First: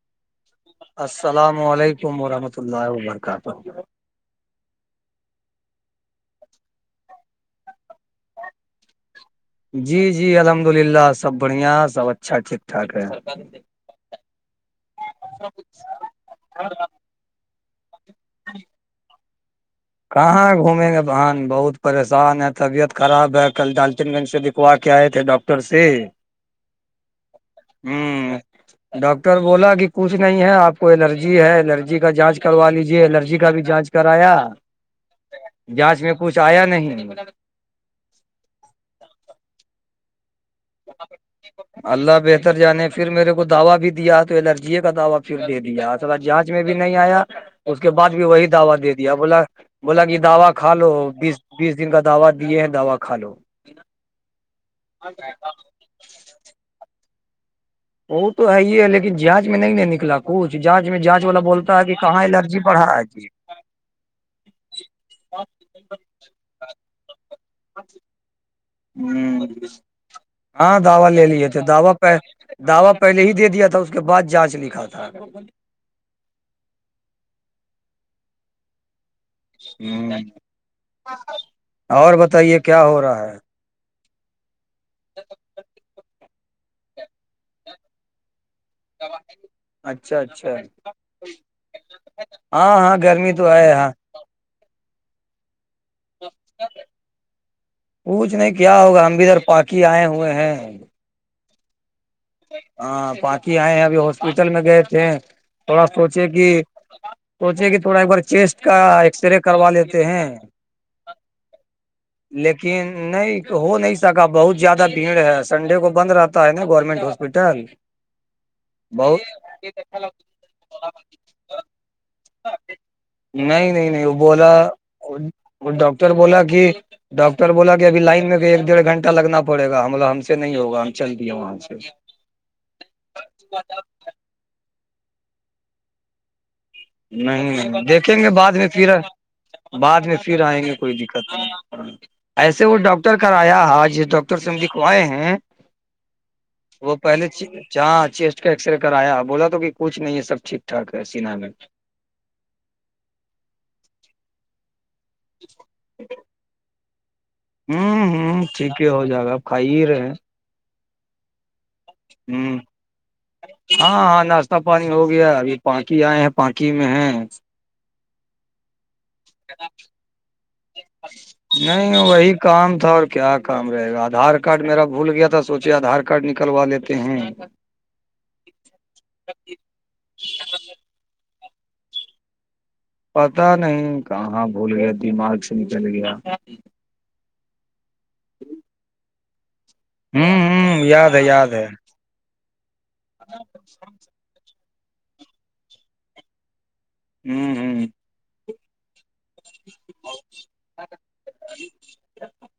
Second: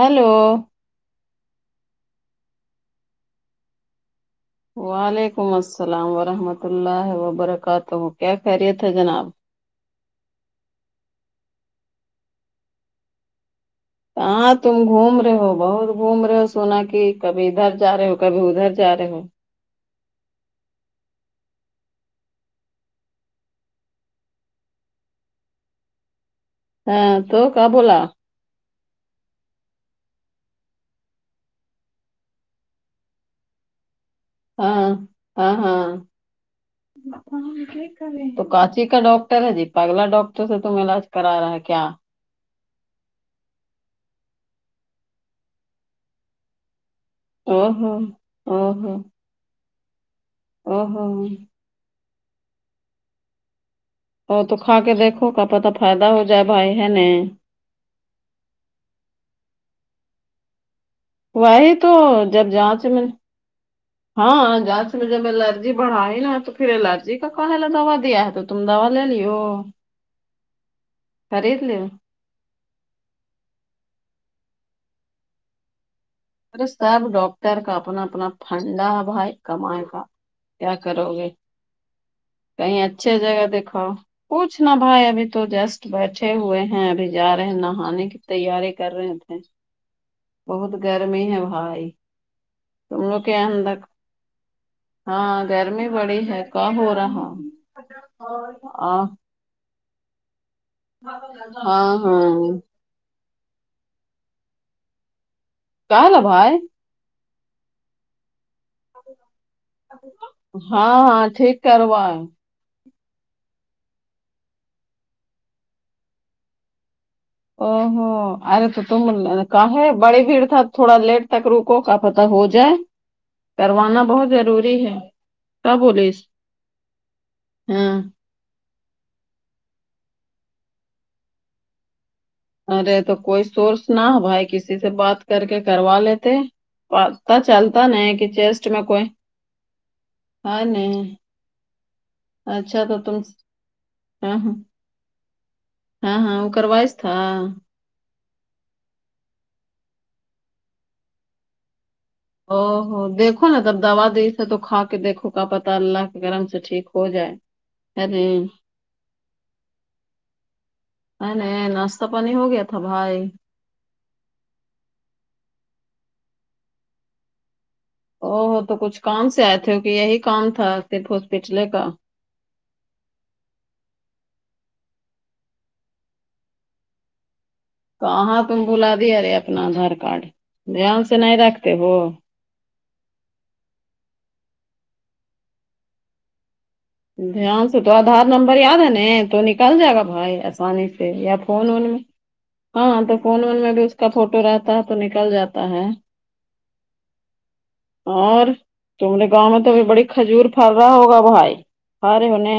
Hello السلام علیکم ورحمۃ اللہ وبرکاتہ وعلیکم السلام ورحمۃ اللہ وبرکاتہ کیا خیریت ہے جناب جی جی الحمد للہ سب بڑھیا سب اچھا ٹھیکٹھاک ہے ہاں تم گھوم رہے ہو بہت گھوم رہے ہو سونا کی کبھی ادھر جا رہے ہو کبھی ادھر جا رہے ہو کہاں گھومیں گے بہن بہت پریشان ہے طبیعت خراب ہے کل ڈالچن گنج سے بکھوا کے آئے تھے ڈاکٹر ر سے ہاں تو کیا بولا ہوں [unintelligible] ڈاکٹر بولا کہ کچھ نہیں ہے آپ کو الرجی ہے الرجی کا جانچ کروا لیجے الرجی کا بھی جانچ کرایا ہاں ہاں ہاں جانچ میں کچھ آیا نہیں تو کاچی کا ڈاکٹر ہے جی پگلا ڈاکٹر سے تم علاج کرا رہا ہے کیا اللہ بہتر جانے کا پھر میرے کو دعوا بھی دیا تو الرجی کا دعوا پھر دے دیا اصل جانچ میں بھی نہیں آیا او [unintelligible] اس کے ہو بعد بھی وہی او دعوی دے ہو دیا بولا بولا کہ دا کھا او لو ہو بیس بیس دن کا دوا دیے ہیں دوا کھا لو اور تو کھا کے دیکھو کا پتا فائدہ ہو جائے بھائی ہے نہیں وہ تو ہے ہی ہے لیکن جانچ میں نہیں نہیں نکلا کچھ جانچ میں جانچ والا وہی بولتا ہے تو کہ کہاں جب الرجی بڑ جانچ رہا ہے میں جی ہاں گاس میں جب ایلرجی بڑا ن تو پھر ایلرجی کا کلا دا دیا ہے تو [unintelligible] لیو ہاں دعوا لے لیے تھے خرید لیو دوا پ [unintelligible] دعوا پہلے ہی دے دیا تھا اس کے بعد جانچ لکھا تھا ارے سب ڈاکٹر کا اپنا اپنا فھنڈابھائی [unintelligible] کمائے کا ہ کیا کرو گے اور بتائیے کہیں کیا ہو اچھے رہا ہے جگہ دکھاؤ کچھ نہ بھائی ابھی تو جسٹ بیٹھے ہوئے ہیں ابھی جا رہے ہیں نہانے کی تیاری کر رہے تھے اچھا اچھا بہت گر میں ہی ہے بھائی ہاں ہاں تم لوگ گرمی کیا تو ہے انندک ہاں ہاں گرمی بڑی ہے کا ہو رہا کی آئے ہوئے ہیں [unintelligible] ہاں ہاں ہاں بااکی آئے ابھی ہاسپٹل میں گئے تھے تھوڑا کہلا سوچے کہ بھائی سوچے کہ تھوڑا ایک بار چیسٹ کا ایکس رے کروا لیتے ہیں ہاں ہاں ٹھیک کروائے لیکن کہ نہیں ہو نہیں سکا بہت زیادہ بھیڑ ہے سنڈے کو بند رہتا ہے نا گورنمنٹ ہو او ہو ارے تو تم کہے بڑی بھیڑ تھا تھوڑا لیٹ تک روکو کا پت ہو جائے نہیں نہیں کروانا نہیں وہ بہت بولا ضروری ہے کیا بولی ڈاکٹر اس بولا کہ ڈاکر ر بولا ہاں کہبھی لائن میں بھی ایک ڈڑھ گھنٹہ لگنا پڑے گا ہم ہم سے نہیں ہوگ ہم چل دے وہاں سے [unintelligible] ارے تو کوئی سورس نہ بھائی کسی سے بات کر کے کروا لیتے پت نہیں چلتا دیکھیں نہیں کہ گے بعد چیسٹ میں پھر کوئی بعد میں پھر آئیں ہاں گے کوئی نہیں دقت نہیں ایسے وہ اچھا تو ڈاکٹر تم کرایا ج ہاں ڈاکٹر سے ہاں ہم [unintelligible] کئے ہیں ہاں ہاں کروائس وہ تھا پہلے چ [unintelligible] جہاں چیسٹ کا ایکسرے کرایا بولا تو کچھ نہیں ہے سب ٹھیک ٹھاک ہے سینا گ [unintelligible] او ہو دیکھو نا تب دوا د [unintelligible] ے تو کھا کے دیکھو کا پتہ اللہ کہ گرم سے ٹھیک ہو جائے [unintelligible] ہوں ارے ہوں ٹھیک ہی ہو جائے گا آپ کھائی ہی رہے ہیں ا نہیں ناشتہ پانی ہو ہ گیا تھا بھائی [unintelligible] ہاں ہاں ناشتہ پانی ہو گیا ابھی پانکی آئے ہیں پانکی میں ہے او ہو تو کچھ کام سے آئے تھے کہ یہی کام تھا صرف ہاسپٹلے کا نہیں وہی کام تھا اور کیا کام رہے گا آدھار کارڈ میرا بھول گیا تھا سوچے آدھار کارڈ نکلوا لیتے ہیں تو آاں تم بلا دیا رے اپنا آدھار کارڈ دھیان سے نہیں رکھتے ہو [unintelligible] پتا نہیں کہاں بھول گیا دماغ سے نکل گیا دھیان سے تو آدار نمبر یاد ہے ن تو نکل جائے گا [unintelligible] بھائی ہوں ہوں آسانی یاد سے ہے یا یاد ہے فون وون میں ہاں تو فون وون میں بھی اس کا فوٹو رہتا ہے تو نکل جاتا ہے ہمم اور تمے گاؤں میں توھی بڑی کھجور پر رہا ہوگا بھائی آرے نہی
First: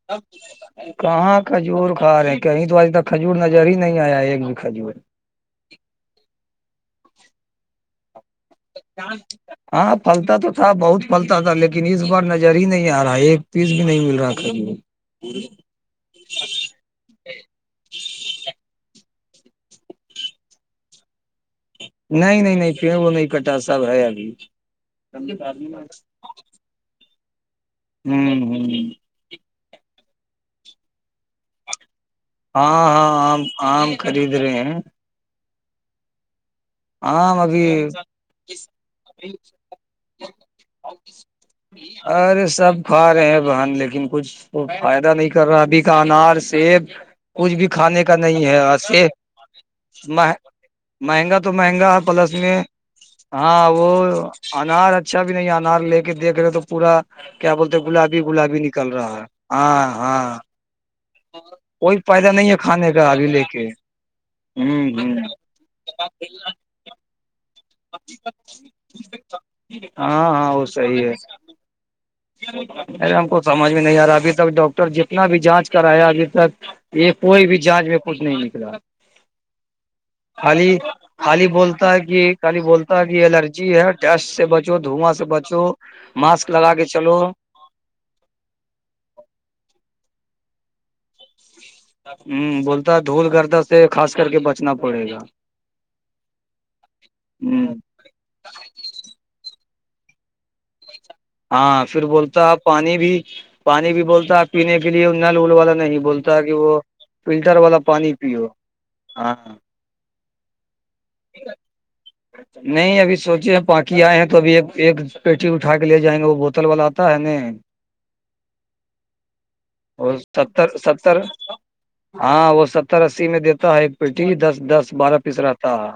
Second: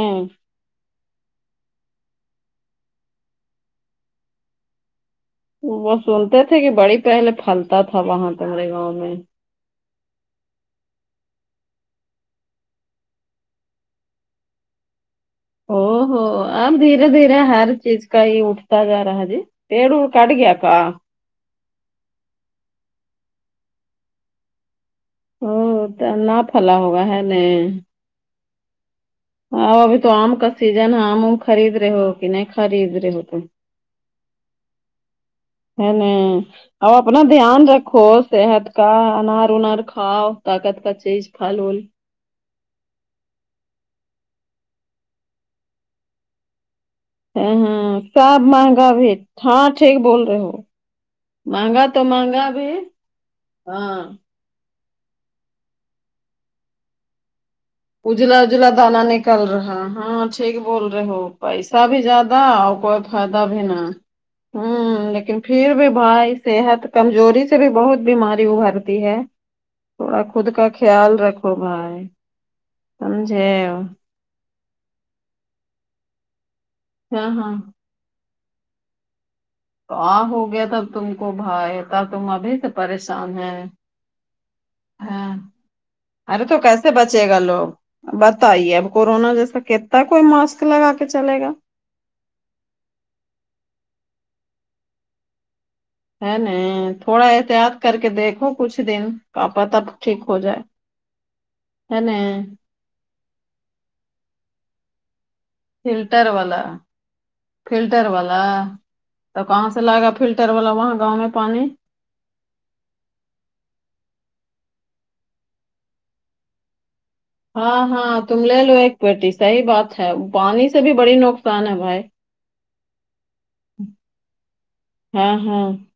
کہاں کھجور کھا رہے ہیں کہیں تو آج تک کھجور نظر ہی نہیں آیا ہے ایک بھی کھجور وہ سنتے تھے کہ بڑی پہلے پھلتا تھا وہاں تمہارے گاؤں میں [unintelligible] ہاں پھلتا تو تھا بہت پھلتا تھا لیکن اس بار نظر ہی نہیں آ رہا ایک پیس بھی نہیں مل رہا تھا او ہوو آم د دھیرے دھیرے ہر چیز کا ہی اٹھتا جا رہا ہے جی پیڑ کھ گیا کا نہیں نہیں نہیں پیڑ نہیں کٹا سب ہے ابھی ا نہ پھلا ہوگا ہے ن ہم ہم ہاں ابھی تو آم کا سیزن ہے آم ہی خرید رہے ہو کہ نہیں ہاں خرید ہاں رہے ہو تم ہم خردید آم خرید رہے ہیں ہے نا اپنا آم دھیان ابھی رکھو صحت کا انار اونار کھاؤ طاقت کا چیز کھا لول ارے سب کھا رہے ہیں بہن لیکن کچھ تو فائدہ نہیں کر رہا ابھی کا انار سیب کچھ ہاں بھی۔ ہاں کھاے کا سب نہی آج مہنگا سے بھی ہاں ٹھیک بول رہے ہو مہنگا تو مہنگا تو پلس مہنگا میں بھی ہاں وہ انار اچھا بھی نہیں انار لے کے دیکھ رہے تو پورا کیا بولتے گ اجلا اجلا دانا نکل رہا ہاں ہے بول رہے ہو پیسہ کوئی بھی فائدہ زیادہ نہیں ہے اور کھانے کوئی کا ابھی فائدہ لے بھی کے نہ ہوں ہمم ہ لیکن پھر بھی بھائی صحت کمزور اس سے بھی بہت بیماری ابھرتی ہے تھوڑا ہاں خود ہاں وہ کا صحیح ہے خیال رکھو بھائی ارے ہم کو سمجھے سمجھ میں نہیں ہاں آ رہا ابھی تک ڈاکٹر جتنا بھی جانچ کرایا ابھی تک یہ کوئی ہاں بھی جج میں کچھ نہیں نکلا تو آ ہو گیا خالی تب تم کو عاللی بھائی بولتا ہے تب تم کہ ابھی خالی سے بولتا ہے کہ پریشان الرجی ہے ٹیسٹ سے بچو دھواں سے ہاں بچو ارے ماسک تو لگا کے کیسے چلو بچے ہ گا لوگ بتائیے اب کورونا جیسا کتتا ہے کوئی ماسک لگا کے چلے گا ہوں بولتا دھول گردہ سے خاص کر کے بچنا پڑے گا ہے نا تھوڑا ہ احتیاط کر کے دیکھو کچھ دن کیا پتی ٹھیک ہو جائے ہاں ہے پھر ن بولتا ہے پانی بھی پانی بھی بولتا ہے پینے کے لیے نل وول والا نہیں فلٹر بولتا کہ والا وہ فلٹر والا پانی پیو ہاں تو کہاں لگا فلٹر والا وہاں گاؤں میں پانی نہیں ابھی سوچے ہیں پانکی آئے ہیں تو ابھی ایک پیٹی اٹھا کے لے جائیں گے وہ بوتل والا آتا ہے نہیں ہاں ہاں تم لے لو ایک پییٹی صحیح بات ہے اور پانی ستر سے بھی بڑی ستر نقصان ہے بھائی ہاں وہ ستر اسی میں دیتا ہے ایک پیٹی دس دس بارہ ہاں پیس ہاں رہتا ہے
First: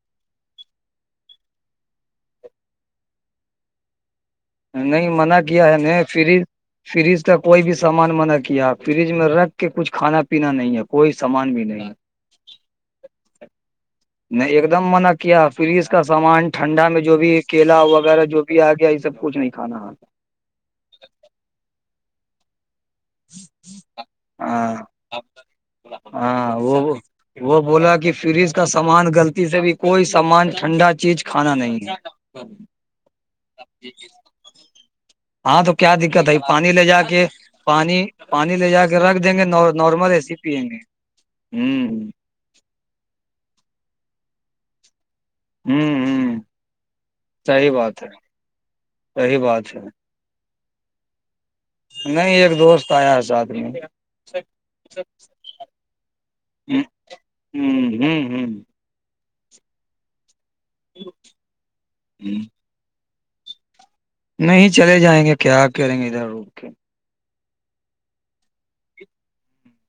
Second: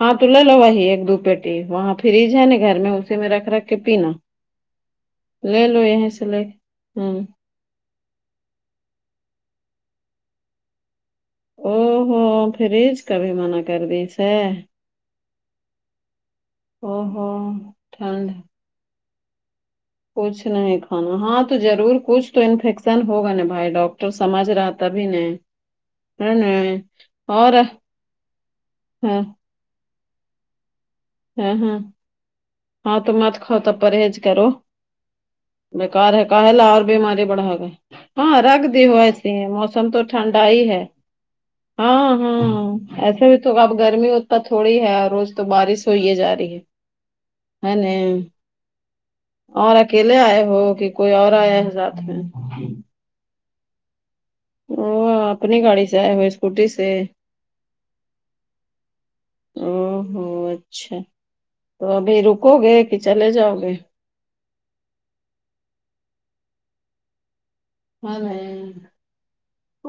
ہاں تو لے لو وہی ایک دو پیٹی وہاں فریج ہے نا گھر میں اسی میں رکھ رکھ کے پینا نہیں منع کیا لے ہے لو نا یہیں سے فریج لے کے۔ فریج ہوں تک کوئی بھی سامان منع کیا فریج میں رکھ کے کچھ کھانا پینا نہیں ہے کوئی سمان او ہوو فریج کا بھیھی منع کر دیسے نے ایک دم منع کیا فریج کا سامان ٹھنڈا میں او جو ہو بھی کیلا وغیرہ ٹھنڈ جو بھی آگ سب کچھ نہیں کانا کچھ نہیں کھانا ہاں تو ظرور کچھ تو انفیکشن ہوگا نا بھائی ڈاکٹر سمجھ ہاں رہاتا بھی نہیں ہے ہاں وہ نہیں اور وہ بولا کہ فریج کا سامان ہاں غلط سے بھی کوئی سامان ٹھنڈا چیز ہاں کھانا ہاں نہیں ہے ہاں تو مت خا تو پرہز کرو ہاں تو کیا بیکار ہے دقت کا ل پانی اور لے جا بیماری کے بڑھا گئے پانی ہاں پانی رکھ لے دی جا ہو کے رکھ ایسے دیں گے ہی موسم موسم تو نارمل اے سی ٹھنڈا ہی پیئیں گے ہے ہوں ہاں ہاں ایسے بھی تو اب گرمی ہوتا تھوڑی ہے روز تو بارش ہوں چوئیے جا ہوں رہی صحیح ہے بات ن صحیح بات اور ہے اکیل پے آئے ہو کہ کوئی اور آیا میں نہیں ایک دوست آیا ہے ساتھ میں او اپنی گاڑی سے آئے ہوئے اسکوٹی ہ سے ہ ہ ہ او ہوو اچھا تو ابھی رکو گے کہ چلے جاؤ گے نہیں چلے جائیں گے کیا کریں گے ادھر اھ کے ہاں بھائی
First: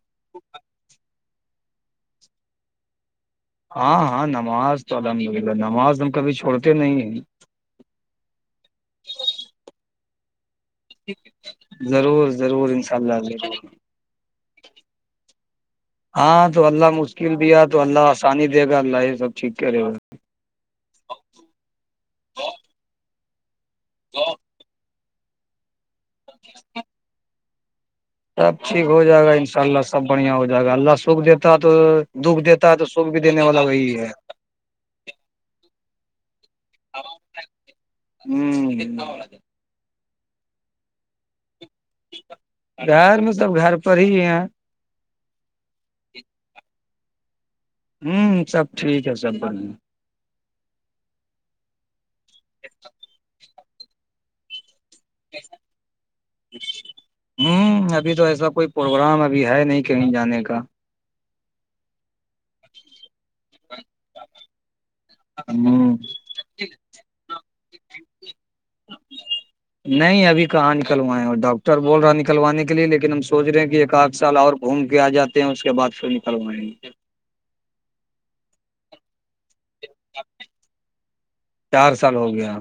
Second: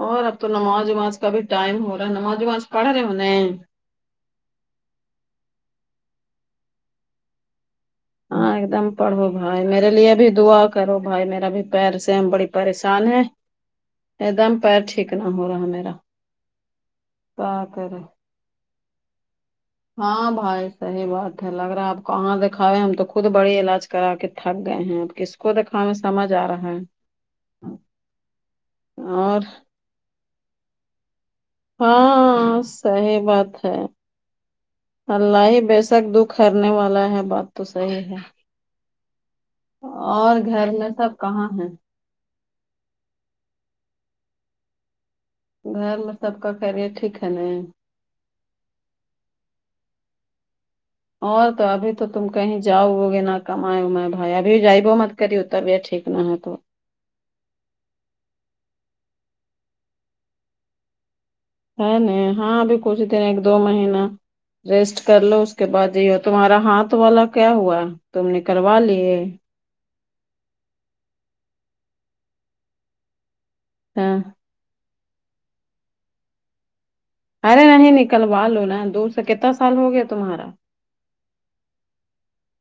اور اب تو نماز وماز کا بھی ٹائم ہو رہا ہے نماز وماز پڑھ رہے ہوہ ہاں ہاں نماز تو الحمدلہ نماز ہم کبھی چھوڑتے نہیں ہیں ہاں ایک دم پڑھو بھائی میرے لیے بھی دعا کرو بھائی میرا بھی پیر سے ہم ضرور بڑی ضرور انشاء پریشان اللہ ہیں ضرور ایک دم پیر ٹھیک نہ ہو رہا میرا کیا کرے پانی دے گا اللہ یہ سب ٹھیک کر رہے گا ہاں بھائی صحیح بات ہے لگ رہا آپ کہاں دکھاوے ہم تو خود بڑی علاج کرا کے تھک گئے ہیں اب کس کو دکھان میں سمج آ رہا ہے سب ٹھیک ہو جائے گا اور ان شاء اللہ سب بڑھیا ہو جائے گا اللہ سکھ دیتا تو دکھ ہاں دیتا ہے تو سوکھ بھی صحیح دینے والا بات وہی ہے اللہ ہی بے شک دکھ کرنے والا ہے بات تو صحیح ہے ہوں اور گھر میں سب کہاں ہیں گر میں سب گھر پر ہی یہ گھر میں سب کا خ رے ٹھیک ہے ن ہوں سب ٹھیک ہے سب بن اور تو ابھی تو تم کہیں جاؤ گوگے نہ کمائے امائے بھائی ابھی جائی ب مت کرری اتتا بھی ہے ٹھیک نہ ہے تو ہوں ابھی تو ایسا کوئی پروگرام ابھی ہے نہیں کہیں جانے کا ہے نہیں ہاں ابھی کچھ دن ایک دو مہینہ ریسٹ کر لو اس کے بعد ہوں یہیتا تمہارا ہاتھ والا کیا ہوا تم نے کروا لی نہیں ابھی کہاں نکلویں اور ڈاکٹر بول رہا نکلوانے کے لیے لیکن ہم سوچ رہے ہیں کہ ایک آدھ ہاں سال اور گھوم کے آ جاتے ہیں اس کے بعد پھر نکلوائیں گے ارے نہیں نکلوا لو نا دور سے کتنا سال ہو گیا تمہارا چار سال ہو گیا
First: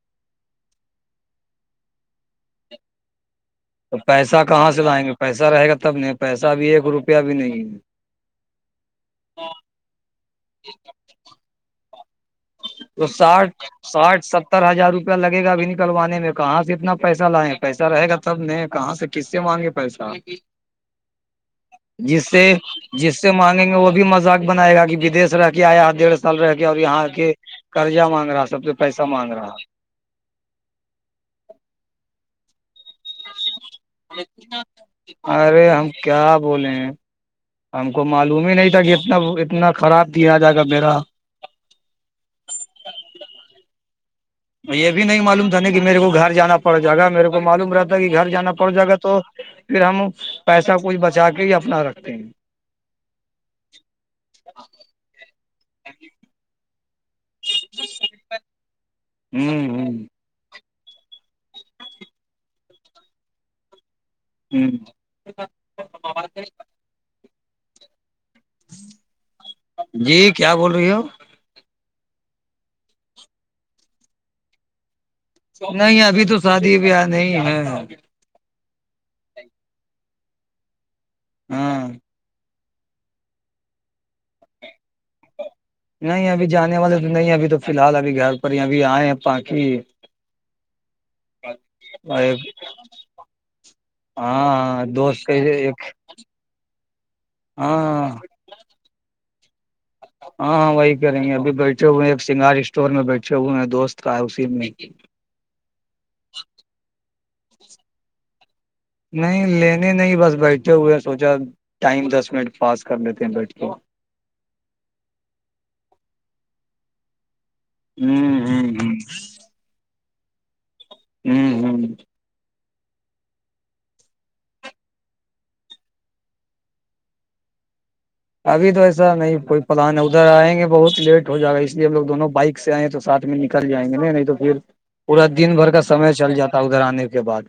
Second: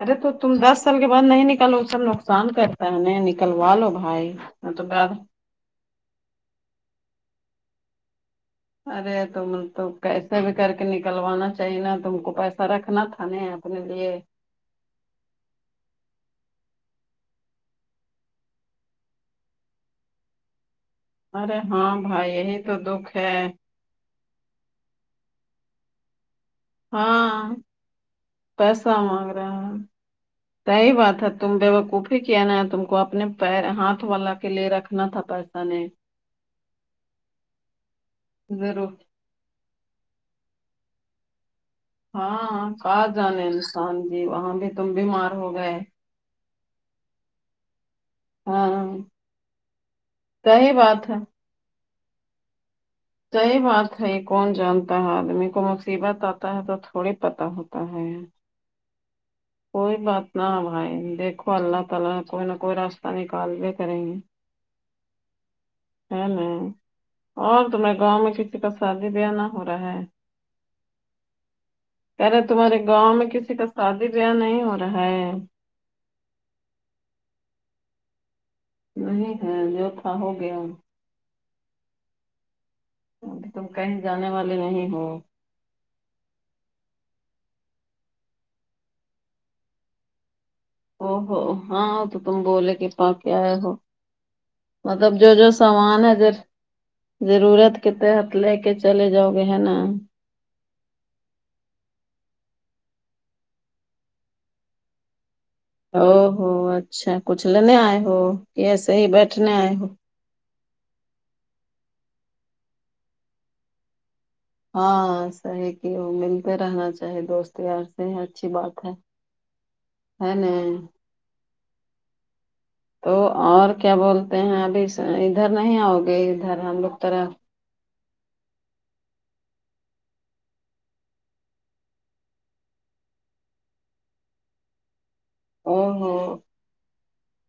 ارے تو تم دس سال کے بعد نہیں نکالو سب نقصان کرتا ہے انہک نکلوا لو بھائی میں تو بد ایسا رہے گا تب نہیں پیسہ بھی ایک روپیہ بھی نہیں ارے تم تو کیسے بھی کر کے نکلوانا چاہی نا تم کو پیسہ رکھنا تو تھا نہیں ساٹھ اپنے لیے ساٹھ ستر ہزار روپیہ لگے گا اھی نکلوانے میں کہاں سے اتنا پیسہ لائےیں پیسہ رہ گا تب نہیں کہاں سے کس سے مانگے پیسہ ارے ہاں جس بھائی سے یہی تو دکھ جس سے ہے مانگیں گے وہ بھی مزہ بنائے گا کہ ودش رہ کے آیا ڈیڑھ سال رہ کے اور یہاں کے ہاں قرضہ مانگ رہا ہے سب سے پیسہ مانگ رہا ہے صی بات ہے تم دو کوفی کیانا ہے تم کو آپ تھا ارے پیسہ نے ہم کیا بولے ہیں ہم کو معلوم ہی نہیں تھا کہ ضرور اتنا اتنا خراب دیا جائے گا میرا ہاں کہاں جان انسان جیوا یہ بھی نہیں معلوم تھا نہیں میرے کو گھر جانا پڑ جائے گا میرے کو معلوم رہتا تھا کہ گھر جانا پڑ ہاں جائے گا تو پھر ہم صحیح پیسہ کھ بات ہے بچا کے ہی اپنا رکھتے ہیں صحیح بات ہے یہ کون جانتا ہے آدمی کو مصیبت آتا ہے تو تھوڑی پتہ ہوتا ہے ہوں دیکھو اللہ تعالی کوئی نہ کوئی راستہ نکال دیا کریں ہوں ہ ہے نہیں اور تو میں گاؤں میں ک سادی بیا نہیں ہو رہا ہے جی کیا بول رہی ہو کہہ رہے تمہارے گاؤں میں کسی کا شادی بیاہ نہیں ہو رہا ہے نہیں ابھی تو شادی بیاہ نہیں ہے نہیں ہے جو تھا ہو گیا ہاں تم کہیں جانے والے نہیں ہو نہیں ابھی جانے والے تو نہیں ابھی تو فی الحال ابھی گھر پر ہی ابھی آئے ہیں پاکی او ہو ہاں تو تم بولے کہ پ کیا ہے ہو ہاں مطلب دوست جو کے جو ایک سامان ہے ج ضرورت ہاں کتے لے کے چلے جاؤ گے ہے نا ہاں ہاں وہی کریںی ابھی بیٹھے ہوئے ہیں ایک سنگار اسٹور میں بیٹھے ہوئے دوست کا ہے اسی میں او ہو اچھا کچھ لینے آئے ہو یس نہیں لینے نہیں بس بیٹھے ہوئے سوچا ٹائم دس منٹ پاس کر لیتے ہیں بیٹھے ہاں صحیح کیا ملتے رہنا چاہے دوست یار سے اچھی ہوں بات ہے ہ ہے ن ہمم ہمم [inaudible] تو اور کیا بولتے ہیں ابھی ادھر نہیں آؤ گے ادھر ہم لوگ تورا ابھی تو ایسا نہیں کوئی پلان ہے ادھر آئ گے بہت لیٹ ہو جائے گا اس لیےب لوگ دونوں بائک سے آئے ہیں تو سات میں نکل جائیں گے ن نہیں تو پھر پورا دن بھر او کا سمے ہو چل جاتا ادھر آنے کے بعد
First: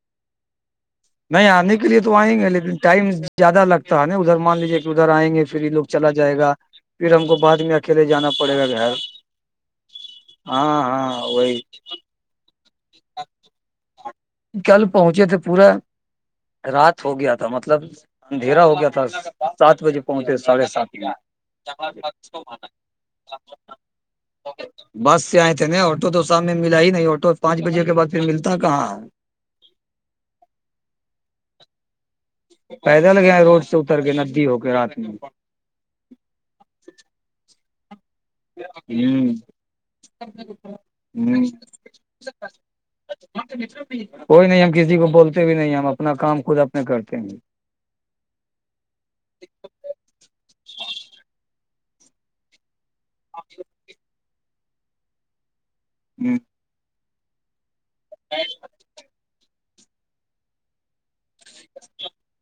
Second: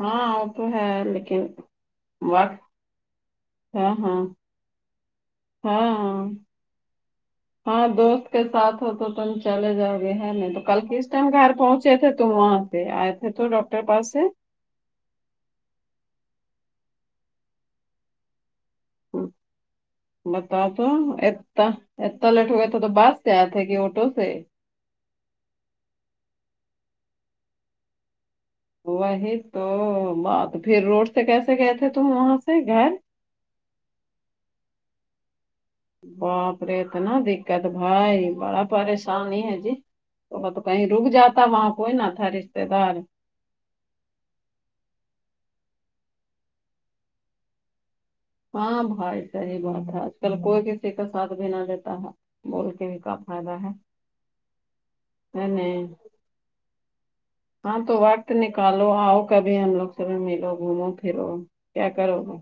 ہاں وہ تو ہے لیکن نہیں آنے کے لیے تو آئیں گے وقت لیکن ٹائم زیادہ ہاں لگتا ہے نا ہاں ادھر مان لیجیے کہ ادھر آئیں گے پھر لوگ چلا ہاں جائے گا پھر ہم کو بعد میں ہاں اکیلے جانا دوست کے پڑے گا ساتھ ہو گھر تو تم چلے جاؤ گے ہے نہیں تو کل ہاں کس ہاں ٹائم گھر وہی پہنچے تھے تو وہاں پ آئے تھے تو ڈاکٹر پاس سے کل پہنچے تھے پورا رات ہو گیا تھا مطلب اندھیرا ہو گیا تھا سات بجے پہنچتے ساڑھے بتاؤ تو سات ب جی اٹو سے بس سے آئے تھے ن آٹو تو شام میں ملا ہی نہیں آٹو پانچ بجے کے بع ملتا کہاں وہی تو بات پھر روڈ سے کیسے گئے تھے تو وہاں سے گھر پیدل گیا روڈ سے اتر کے ندی ہو کے رات میں باپ رے اتنا دقت بھائی بڑا ہ پریشانی ہے جی تو تو کہیں رک جاتا ہ وہاں کوئی نہ تھا رشتے دار کوئی نہیں ہم کسی کو بولتے بھی نہیں ہم اپنا کام خود اپنے کرتے ہیں گ ہاں بھائی صحیح بات ہے آج کل کوئی کسی کا ساتھ بھی نہ لیتا ہے بول کے بھی کام [inaudible] [inaudible] ہاں تو وقت نکالو آؤ کبھی ہم لوگ سب ملو گھومو پھرو کیا کرو گے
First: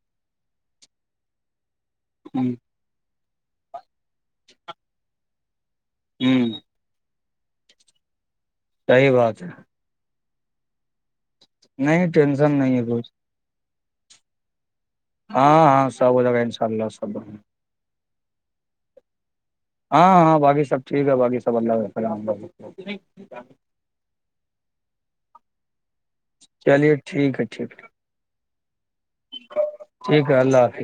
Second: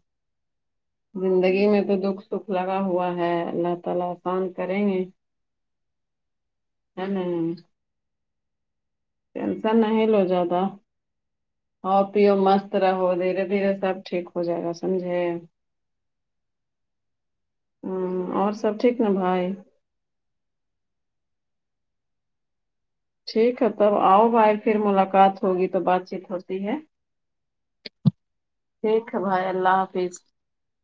زندگی میں تو دکھ سکھ لگ کیا ہوا ہے ہوں [inaudible] [inaudible] صحیح بات ہے [unintelligible] ٹینشن لو جا ہ نہیں پیو ٹینشن مست نہیں ہے کچھ رہو دھیرے دھیرے سب ٹھیک ہو [unintelligible] ہو جائے گا سمجھے [unintelligible] ہاں ہاں سب جگہ ان شاء اللہ سب ہوں اور سب ٹھیک ن بھائی ہاں ہاں باقی سب ٹھیک ہے باقی سب اللہام ٹھیک ہے تب آؤ بھائی پھر ملاقات ہوگی تو بات چیت ہوتی ہے چلیے ٹھیک ہے ٹھیک ٹھیک ہے بھائی اللہ حافظ [unintelligible] ٹھیک ہے اللہ حافظ